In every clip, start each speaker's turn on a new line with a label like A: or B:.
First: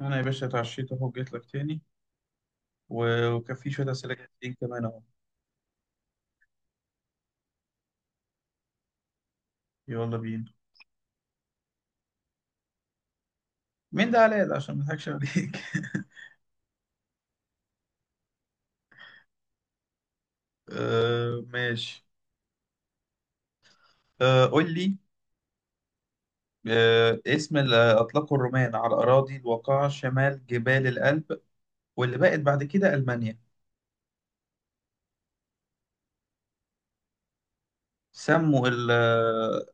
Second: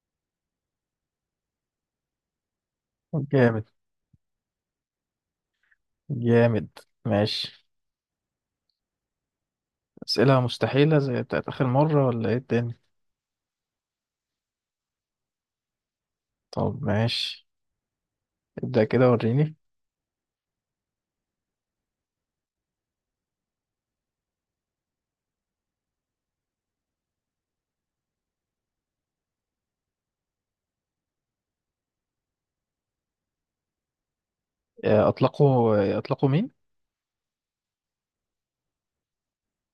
A: انا يا باشا اتعشيت اهو، جيت لك تاني. و- وكان
B: جامد.
A: في شويه اسئله جايين كمان اهو.
B: جامد. ماشي.
A: يلا
B: أسئلة
A: بينا.
B: مستحيلة زي بتاعت آخر مرة ولا إيه الدنيا؟
A: مين ده علاء ده عشان ما اضحكش عليك.
B: طب ماشي، ابدأ كده وريني.
A: آه، ماشي. آه، قول لي. آه، اسم اللي اطلقه الرومان على الاراضي الواقعه شمال جبال الألب، واللي بقت بعد كده المانيا؟
B: أطلقوا أطلقوا مين؟
A: سموا ال- آه،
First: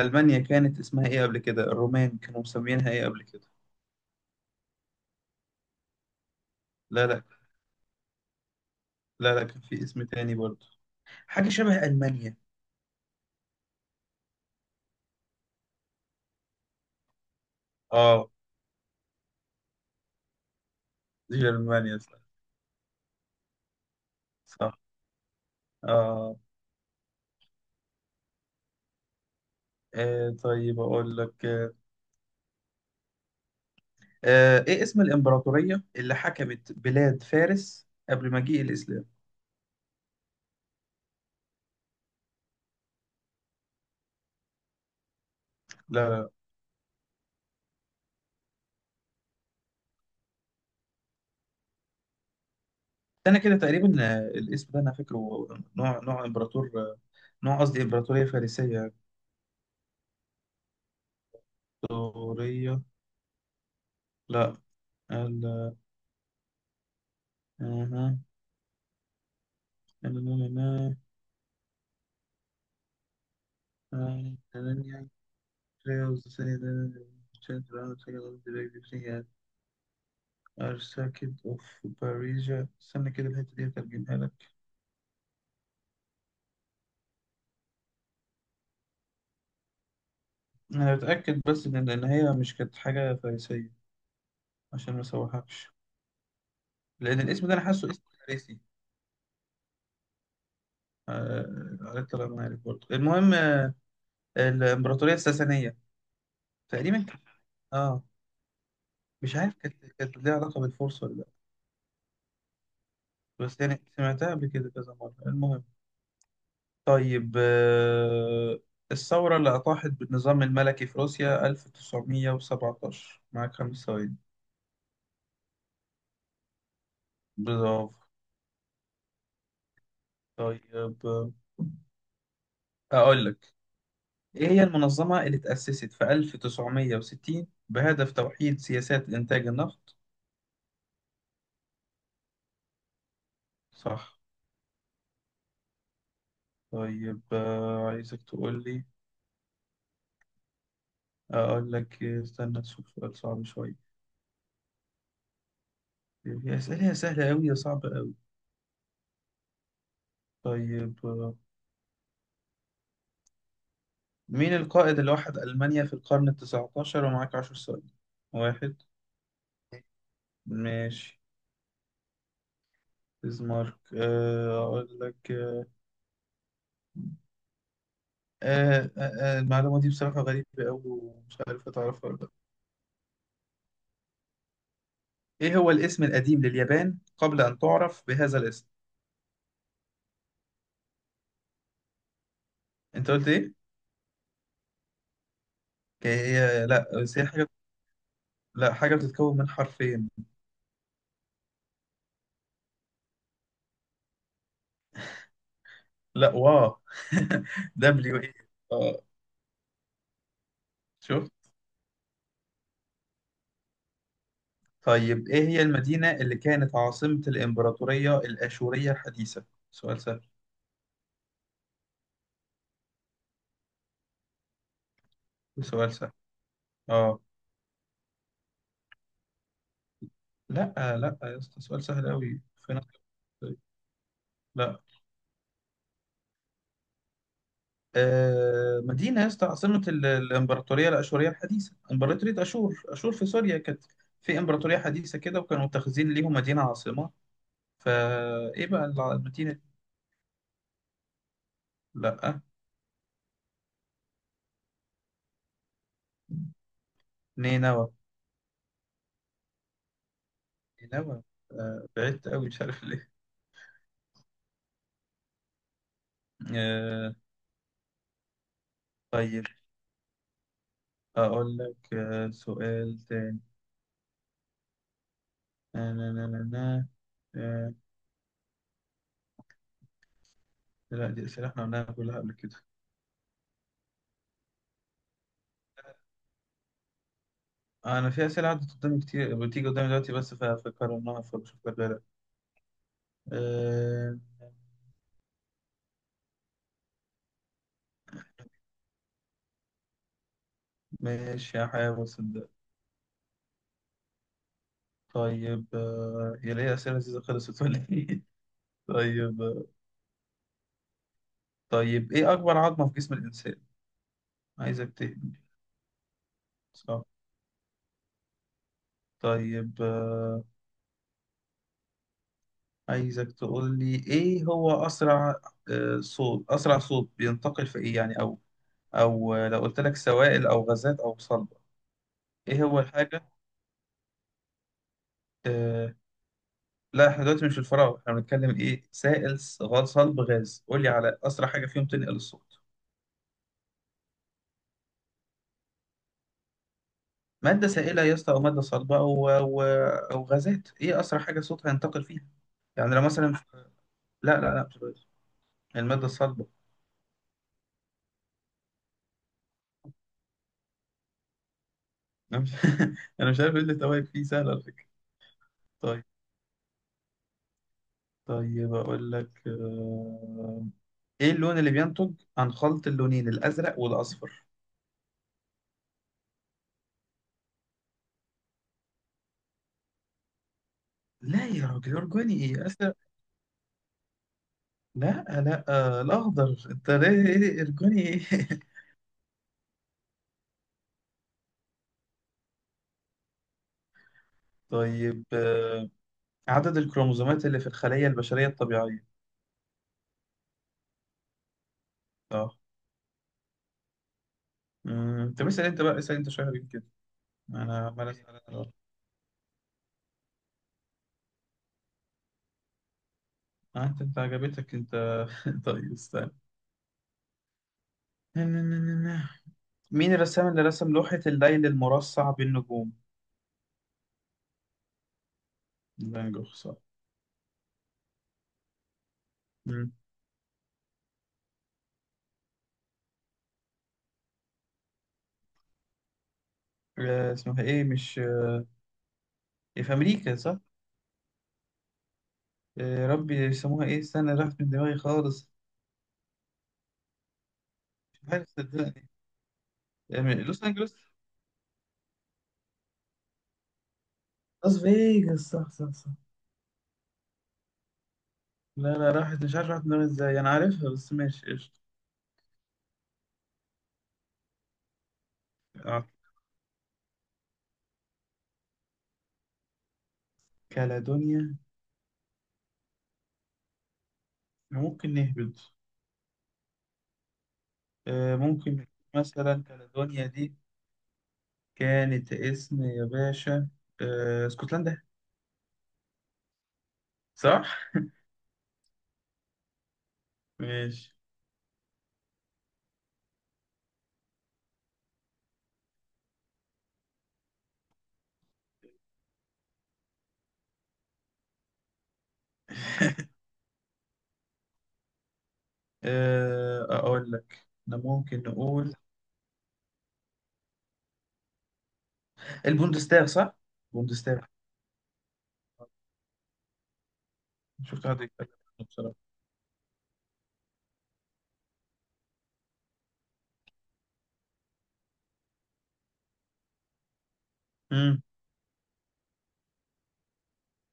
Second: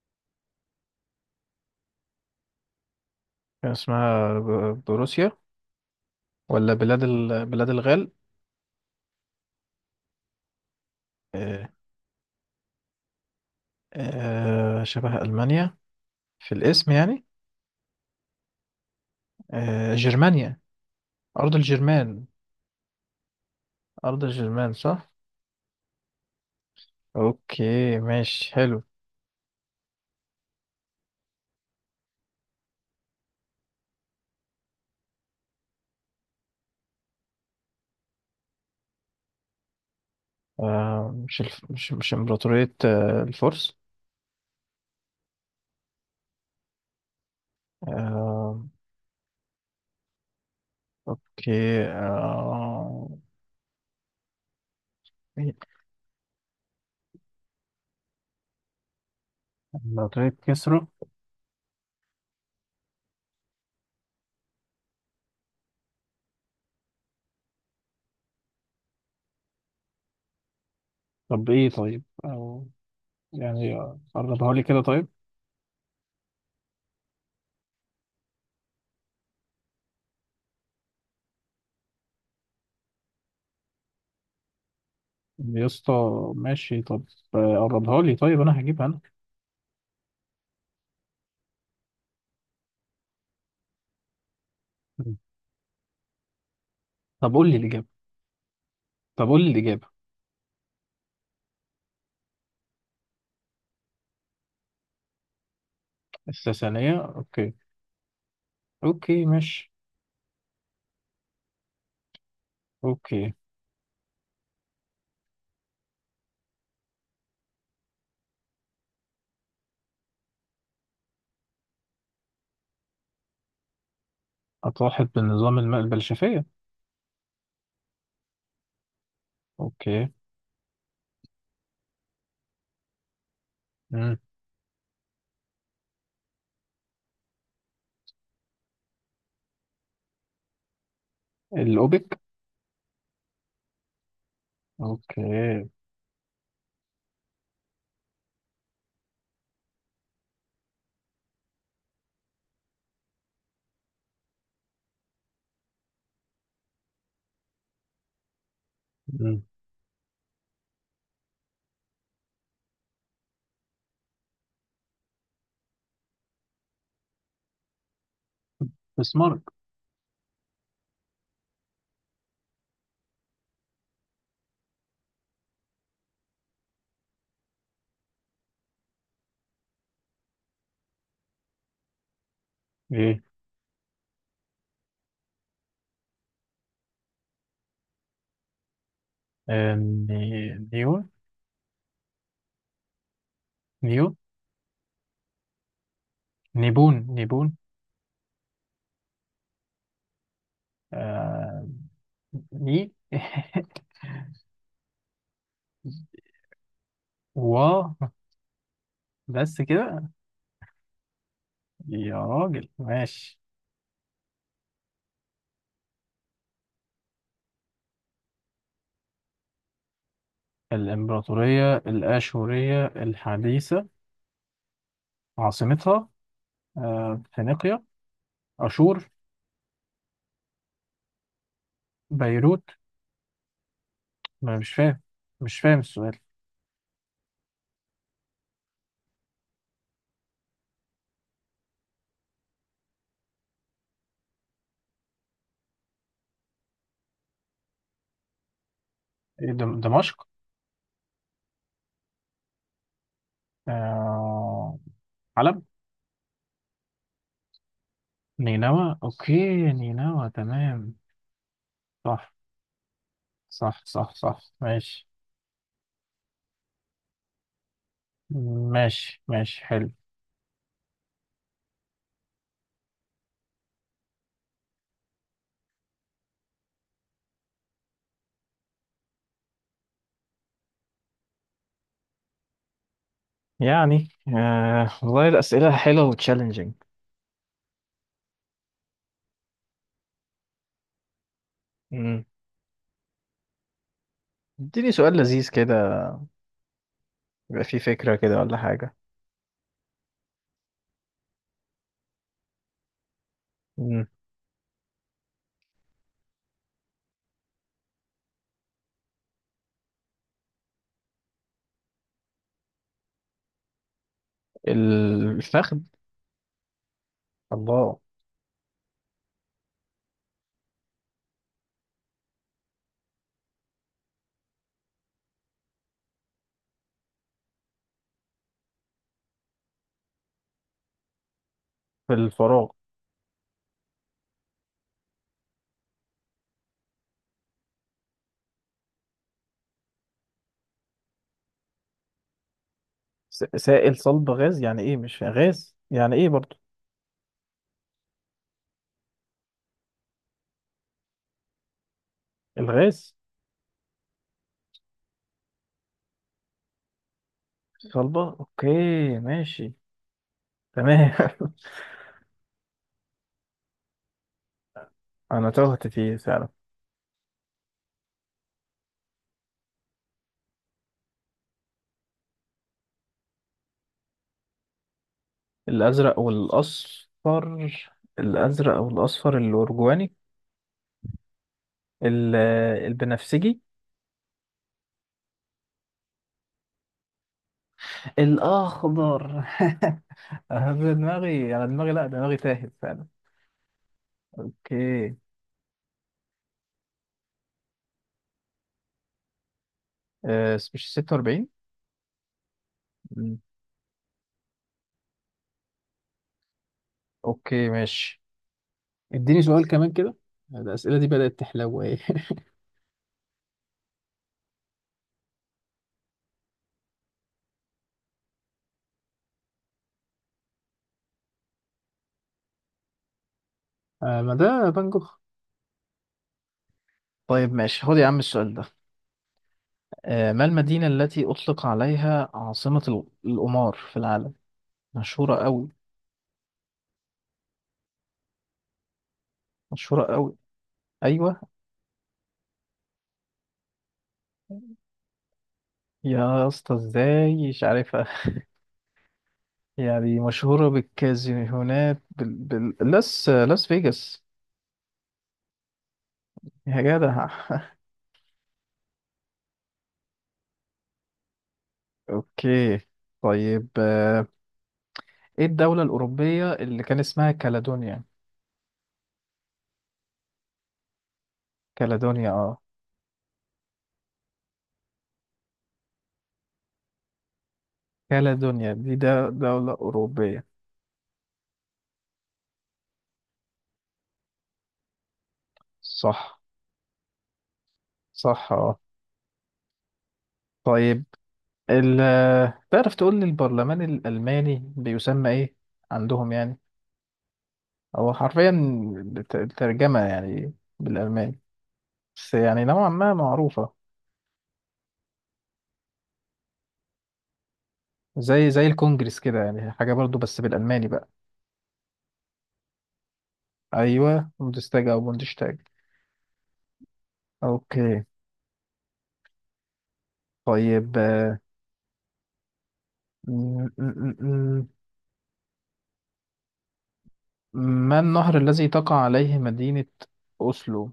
A: المانيا كانت اسمها ايه قبل كده؟ الرومان كانوا مسمينها ايه قبل كده؟
B: كان اسمها بروسيا ولا بلاد
A: لا، لا،
B: بلاد الغال؟
A: لا، لا، كان في اسم تاني برضه، حاجه
B: آه،
A: شبه المانيا.
B: شبه ألمانيا في الاسم يعني.
A: اه،
B: جرمانيا. أرض
A: جرمانيا صح.
B: الجرمان. أرض الجرمان
A: صح.
B: صح.
A: اه.
B: أوكي ماشي حلو.
A: طيب أقول لك. آه إيه اسم الإمبراطورية اللي حكمت بلاد فارس قبل مجيء الإسلام؟
B: مش مش إمبراطورية الفرس.
A: لا، لا.
B: آه، أوكي
A: أنا كده تقريبا، الاسم ده أنا فاكره. نوع إمبراطور، نوع، قصدي إمبراطورية فارسية.
B: لو طيب كسره.
A: إمبراطورية. لا. ال- أها.
B: طب ايه طيب او يعني قربها لي كده طيب.
A: Archduke of Bavaria، استنى كده الحتة دي هترجمها لك.
B: يا اسطى ماشي طب. قربها لي طيب، انا هجيبها انا.
A: انا بتاكد بس ان هي مش كانت حاجه فارسيه، عشان ما اسوحكش، لان
B: طب
A: الاسم
B: قول
A: ده
B: لي
A: انا حاسه
B: الاجابه،
A: اسم فارسي.
B: طب قول لي الاجابه.
A: عليه الطلاق ما عارف برضه المهم. الامبراطوريه الساسانيه
B: الساسانيه
A: تقريبا
B: اوكي.
A: اه.
B: اوكي
A: مش عارف
B: ماشي.
A: كانت ليها علاقه بالفرس ولا لا،
B: اوكي.
A: بس يعني سمعتها قبل كده كذا مره، المهم. طيب، الثوره اللي اطاحت بالنظام الملكي في روسيا 1917، معاك 5 ثواني.
B: اطاحت بالنظام الماء البلشفيه.
A: برافو.
B: اوكي.
A: طيب، اقول لك،
B: مم.
A: إيه هي المنظمة اللي تأسست في 1960 بهدف توحيد سياسات إنتاج النفط؟
B: الاوبك.
A: صح.
B: اوكي.
A: طيب، عايزك تقول لي، أقول لك، استنى أشوف سؤال صعب شوية. هي أسئلة سهلة أوي يا صعبة أوي.
B: مم.
A: طيب، مين القائد اللي وحد ألمانيا في القرن التسعتاشر؟ ومعاك 10 ثواني. واحد.
B: بسمارك.
A: ماشي، بيسمارك. أقول لك، المعلومة دي بصراحة غريبة أوي ومش عارف أتعرفها.
B: ايه؟
A: إيه هو الاسم القديم لليابان قبل أن تعرف بهذا الاسم؟
B: نيو.
A: أنت قلت إيه؟
B: نيو.
A: لا
B: نيبون
A: بس هي حاجة،
B: نيبون.
A: لا، حاجة بتتكون من حرفين.
B: آه... ني
A: لا، واو.
B: و.
A: دبليو إيه. آه.
B: بس كده.
A: شوف.
B: يا راجل ماشي.
A: طيب، إيه هي المدينة اللي كانت عاصمة الإمبراطورية الأشورية الحديثة؟ سؤال سهل.
B: الإمبراطورية الآشورية الحديثة
A: سؤال
B: عاصمتها
A: سهل. آه.
B: فينيقيا. أشور.
A: لا لا يا اسطى، سؤال سهل أوي.
B: بيروت.
A: فين.
B: ما أنا مش
A: لا.
B: فاهم، مش فاهم السؤال.
A: مدينة يا اسطى، عاصمة الإمبراطورية الأشورية الحديثة، إمبراطورية أشور في سوريا كانت، في إمبراطورية حديثة كده وكانوا متخذين ليهم مدينة عاصمة، فإيه بقى
B: إيه؟
A: المدينة دي؟
B: دمشق.
A: لأ.
B: آه، حلب.
A: نينوى.
B: نينوى أوكي. نينوى تمام.
A: نينوى. بعدت
B: صح،
A: أوي مش عارف ليه.
B: صح صح صح ماشي.
A: آه،
B: ماشي
A: طيب،
B: ماشي حلو.
A: أقول لك، سؤال تاني. نا- نا- نا- نا- نا. آه، لا، دي أسئلة إحنا قلناها كلها قبل كده.
B: يعني آه والله الأسئلة حلوة وتشالنجينج.
A: أنا في أسئلة عدت قدامي كتير بتيجي قدامي دلوقتي بس فكرناها، فبشوف لك غيرها.
B: اديني سؤال لذيذ كده، يبقى فيه فكرة كده ولا حاجة.
A: ماشي، هحاول صدق. طيب، هي ليه أسئلة لذيذة خلصت ولا إيه؟ طيب. طيب، إيه أكبر عظمة في جسم الإنسان؟ عايزك تهبل.
B: الفخذ.
A: صح.
B: الله.
A: طيب، عايزك تقول لي إيه هو أسرع، صوت، أسرع صوت بينتقل في إيه يعني؟ أو، أو لو قلت لك سوائل أو غازات أو صلبة.
B: في
A: إيه
B: الفراغ.
A: هو الحاجة؟ آه، لا، إحنا دلوقتي مش في الفراغ، إحنا بنتكلم إيه، سائل غاز صلب غاز، قول لي على أسرع حاجة فيهم تنقل الصوت.
B: سائل صلب غاز يعني ايه؟ مش غاز يعني ايه برضو؟
A: مادة سائلة يا اسطى أو مادة صلبة، أو أو غازات، إيه أسرع حاجة صوتها ينتقل فيها؟ يعني لو
B: الغاز.
A: مثلا، لا لا لا مش بلاش، المادة الصلبة.
B: صلبة اوكي. ماشي. تمام.
A: أنا مش، أنا مش عارف إيه اللي توائم فيه سهل على فكرة.
B: انا تهت
A: طيب.
B: فيه فعلا.
A: طيب، أقول لك، إيه اللون اللي بينتج عن خلط اللونين الأزرق والأصفر؟
B: الازرق والاصفر. الازرق والاصفر الارجواني.
A: لا يا راجل، أرجوني
B: ال-
A: إيه، أزرق؟
B: البنفسجي.
A: لا، لا، الأخضر، أنت ليه، إيه أرجوني إيه؟
B: الاخضر. أنا دماغي، انا دماغي، لا دماغي تاهت فعلا. اوكي.
A: طيب، عدد الكروموسومات اللي في الخلية البشرية الطبيعية؟
B: مش 46؟
A: آه.
B: مم.
A: مم. طب اسال انت بقى، اسال انت شويه حبيبي كده،
B: اوكي
A: انا عمال
B: ماشي.
A: اسال انا بقى.
B: اديني سؤال كمان كده. الأسئلة دي بدأت تحلو ايه.
A: انت عجبتك انت. طيب استنى. مين الرسام اللي رسم لوحة الليل المرصع بالنجوم؟
B: ما ده فان جوخ.
A: فان جوخ صح.
B: طيب ماشي، خد يا عم السؤال ده.
A: مم.
B: ما المدينة التي أطلق عليها عاصمة القمار في العالم؟ مشهورة قوي.
A: اسمها ايه مش، في
B: مشهورة قوي.
A: امريكا صح؟
B: أيوة.
A: ربي يسموها ايه، استنى راحت من دماغي خالص.
B: يا اسطى ازاي مش عارفها؟
A: مش عارف صدقني.
B: يعني
A: من لوس
B: مشهورة
A: انجلوس،
B: بالكازينوهات لاس لاس فيجاس.
A: لاس فيجاس، صح صح صح.
B: يا جدع.
A: لا، لا، راحت، مش عارف راحت من دماغي ازاي، انا عارفها بس ماشي، قشطة.
B: اوكي. طيب ايه الدولة
A: اه،
B: الأوروبية اللي كان اسمها كالادونيا؟
A: كالادونيا.
B: كالادونيا اه.
A: ممكن نهبط.
B: كالادونيا
A: ممكن،
B: دي ده
A: مثلا
B: دولة
A: كاليدونيا
B: أوروبية.
A: دي كانت اسم يا باشا، اسكتلندا.
B: صح.
A: صح؟
B: صح اه. طيب،
A: ماشي.
B: ال، تعرف تقول لي البرلمان الألماني بيسمى إيه عندهم يعني؟ هو حرفيا الترجمة يعني بالألماني، بس يعني نوعا ما معروفة.
A: أقول لك إحنا ممكن
B: زي زي
A: نقول
B: الكونجرس كده يعني حاجة برضو بس بالألماني بقى.
A: البوندستاغ صح؟
B: أيوة
A: البوندستاغ.
B: بوندستاج أو بوندشتاج. أوكي.
A: شفت حد يتكلم عنه بصراحة.
B: طيب م- م- م- ما
A: مم.
B: النهر الذي تقع عليه مدينة أوسلو؟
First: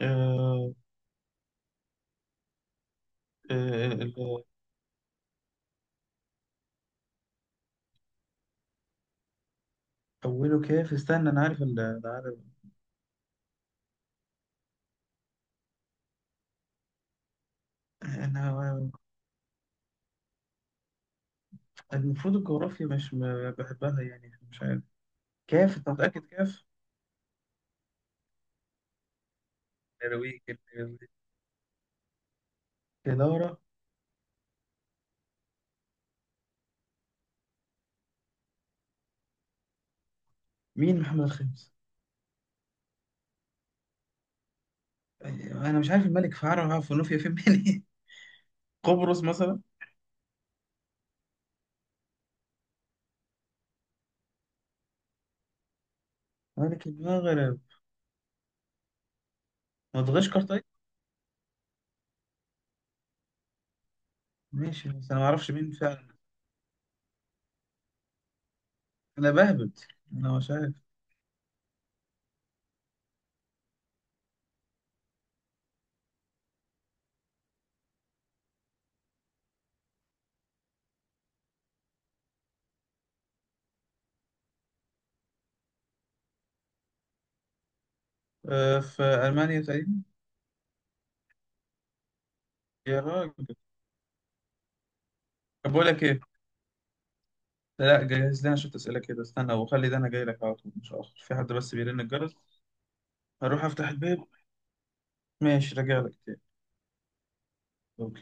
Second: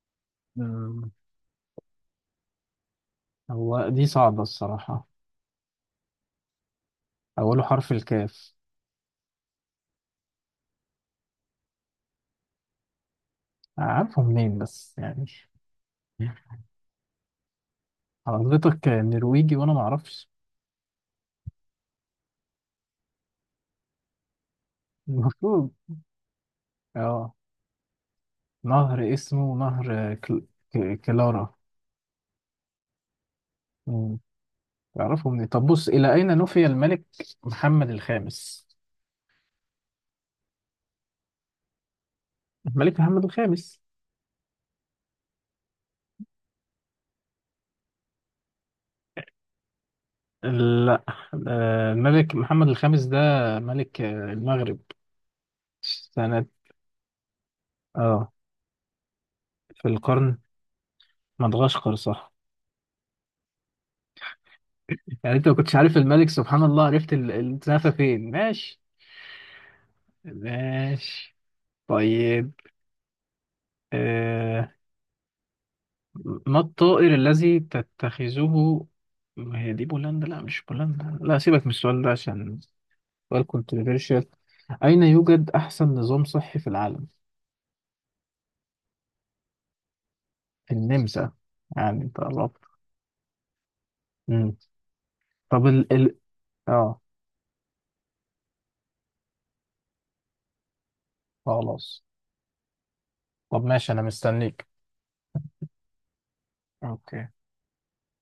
A: آه،
B: هو
A: آه،
B: دي صعبة
A: ال-
B: الصراحة. أوله حرف الكاف.
A: أوله كيف، استنى، أنا عارف.
B: عارفه منين بس يعني؟
A: أنا،
B: حضرتك نرويجي وأنا معرفش.
A: المفروض الجغرافيا مش بحبها يعني، مش عارف.
B: المفروض.
A: كيف، أنت متأكد كيف؟
B: اه نهر اسمه نهر
A: نرويج. النرويج.
B: كلارا.
A: كدارة.
B: مم. تعرفه منين؟ طب بص، إلى أين نفي الملك محمد الخامس؟
A: مين محمد الخامس؟
B: الملك محمد الخامس.
A: انا مش عارف الملك فعرة في نوفيا فين منين. قبرص مثلا؟
B: لا. الملك محمد الخامس ده ملك المغرب، سنة،
A: ملك المغرب.
B: اه، في القرن.
A: مدغشقر طيب.
B: مدغشقر صح.
A: ماشي بس انا ما
B: يعني انت
A: اعرفش
B: ما
A: مين
B: كنتش عارف
A: فعلا.
B: الملك سبحان الله، عرفت الزنفة فين. ماشي،
A: انا بهبت، انا مش عارف.
B: ماشي. طيب آه، ما الطائر الذي تتخذه، ما هي دي بولندا، لا مش بولندا، لا سيبك من السؤال ده عشان سؤال كونتروفيرشال. أين يوجد أحسن نظام صحي في العالم؟
A: أه، في المانيا تقريبا.
B: النمسا. يعني انت قربت.
A: يا راجل.
B: مم. طب
A: طب بقول
B: ال
A: لك
B: ال،
A: ايه،
B: اه،
A: لا جهز لنا شويه اسئله كده، استنى وخلي ده انا جاي لك على طول، مش هاخر في حد بس بيرن
B: خلاص.
A: الجرس،
B: طب
A: هروح افتح
B: ماشي أنا
A: الباب.
B: مستنيك.
A: ماشي راجع لك
B: اوكي.
A: تاني.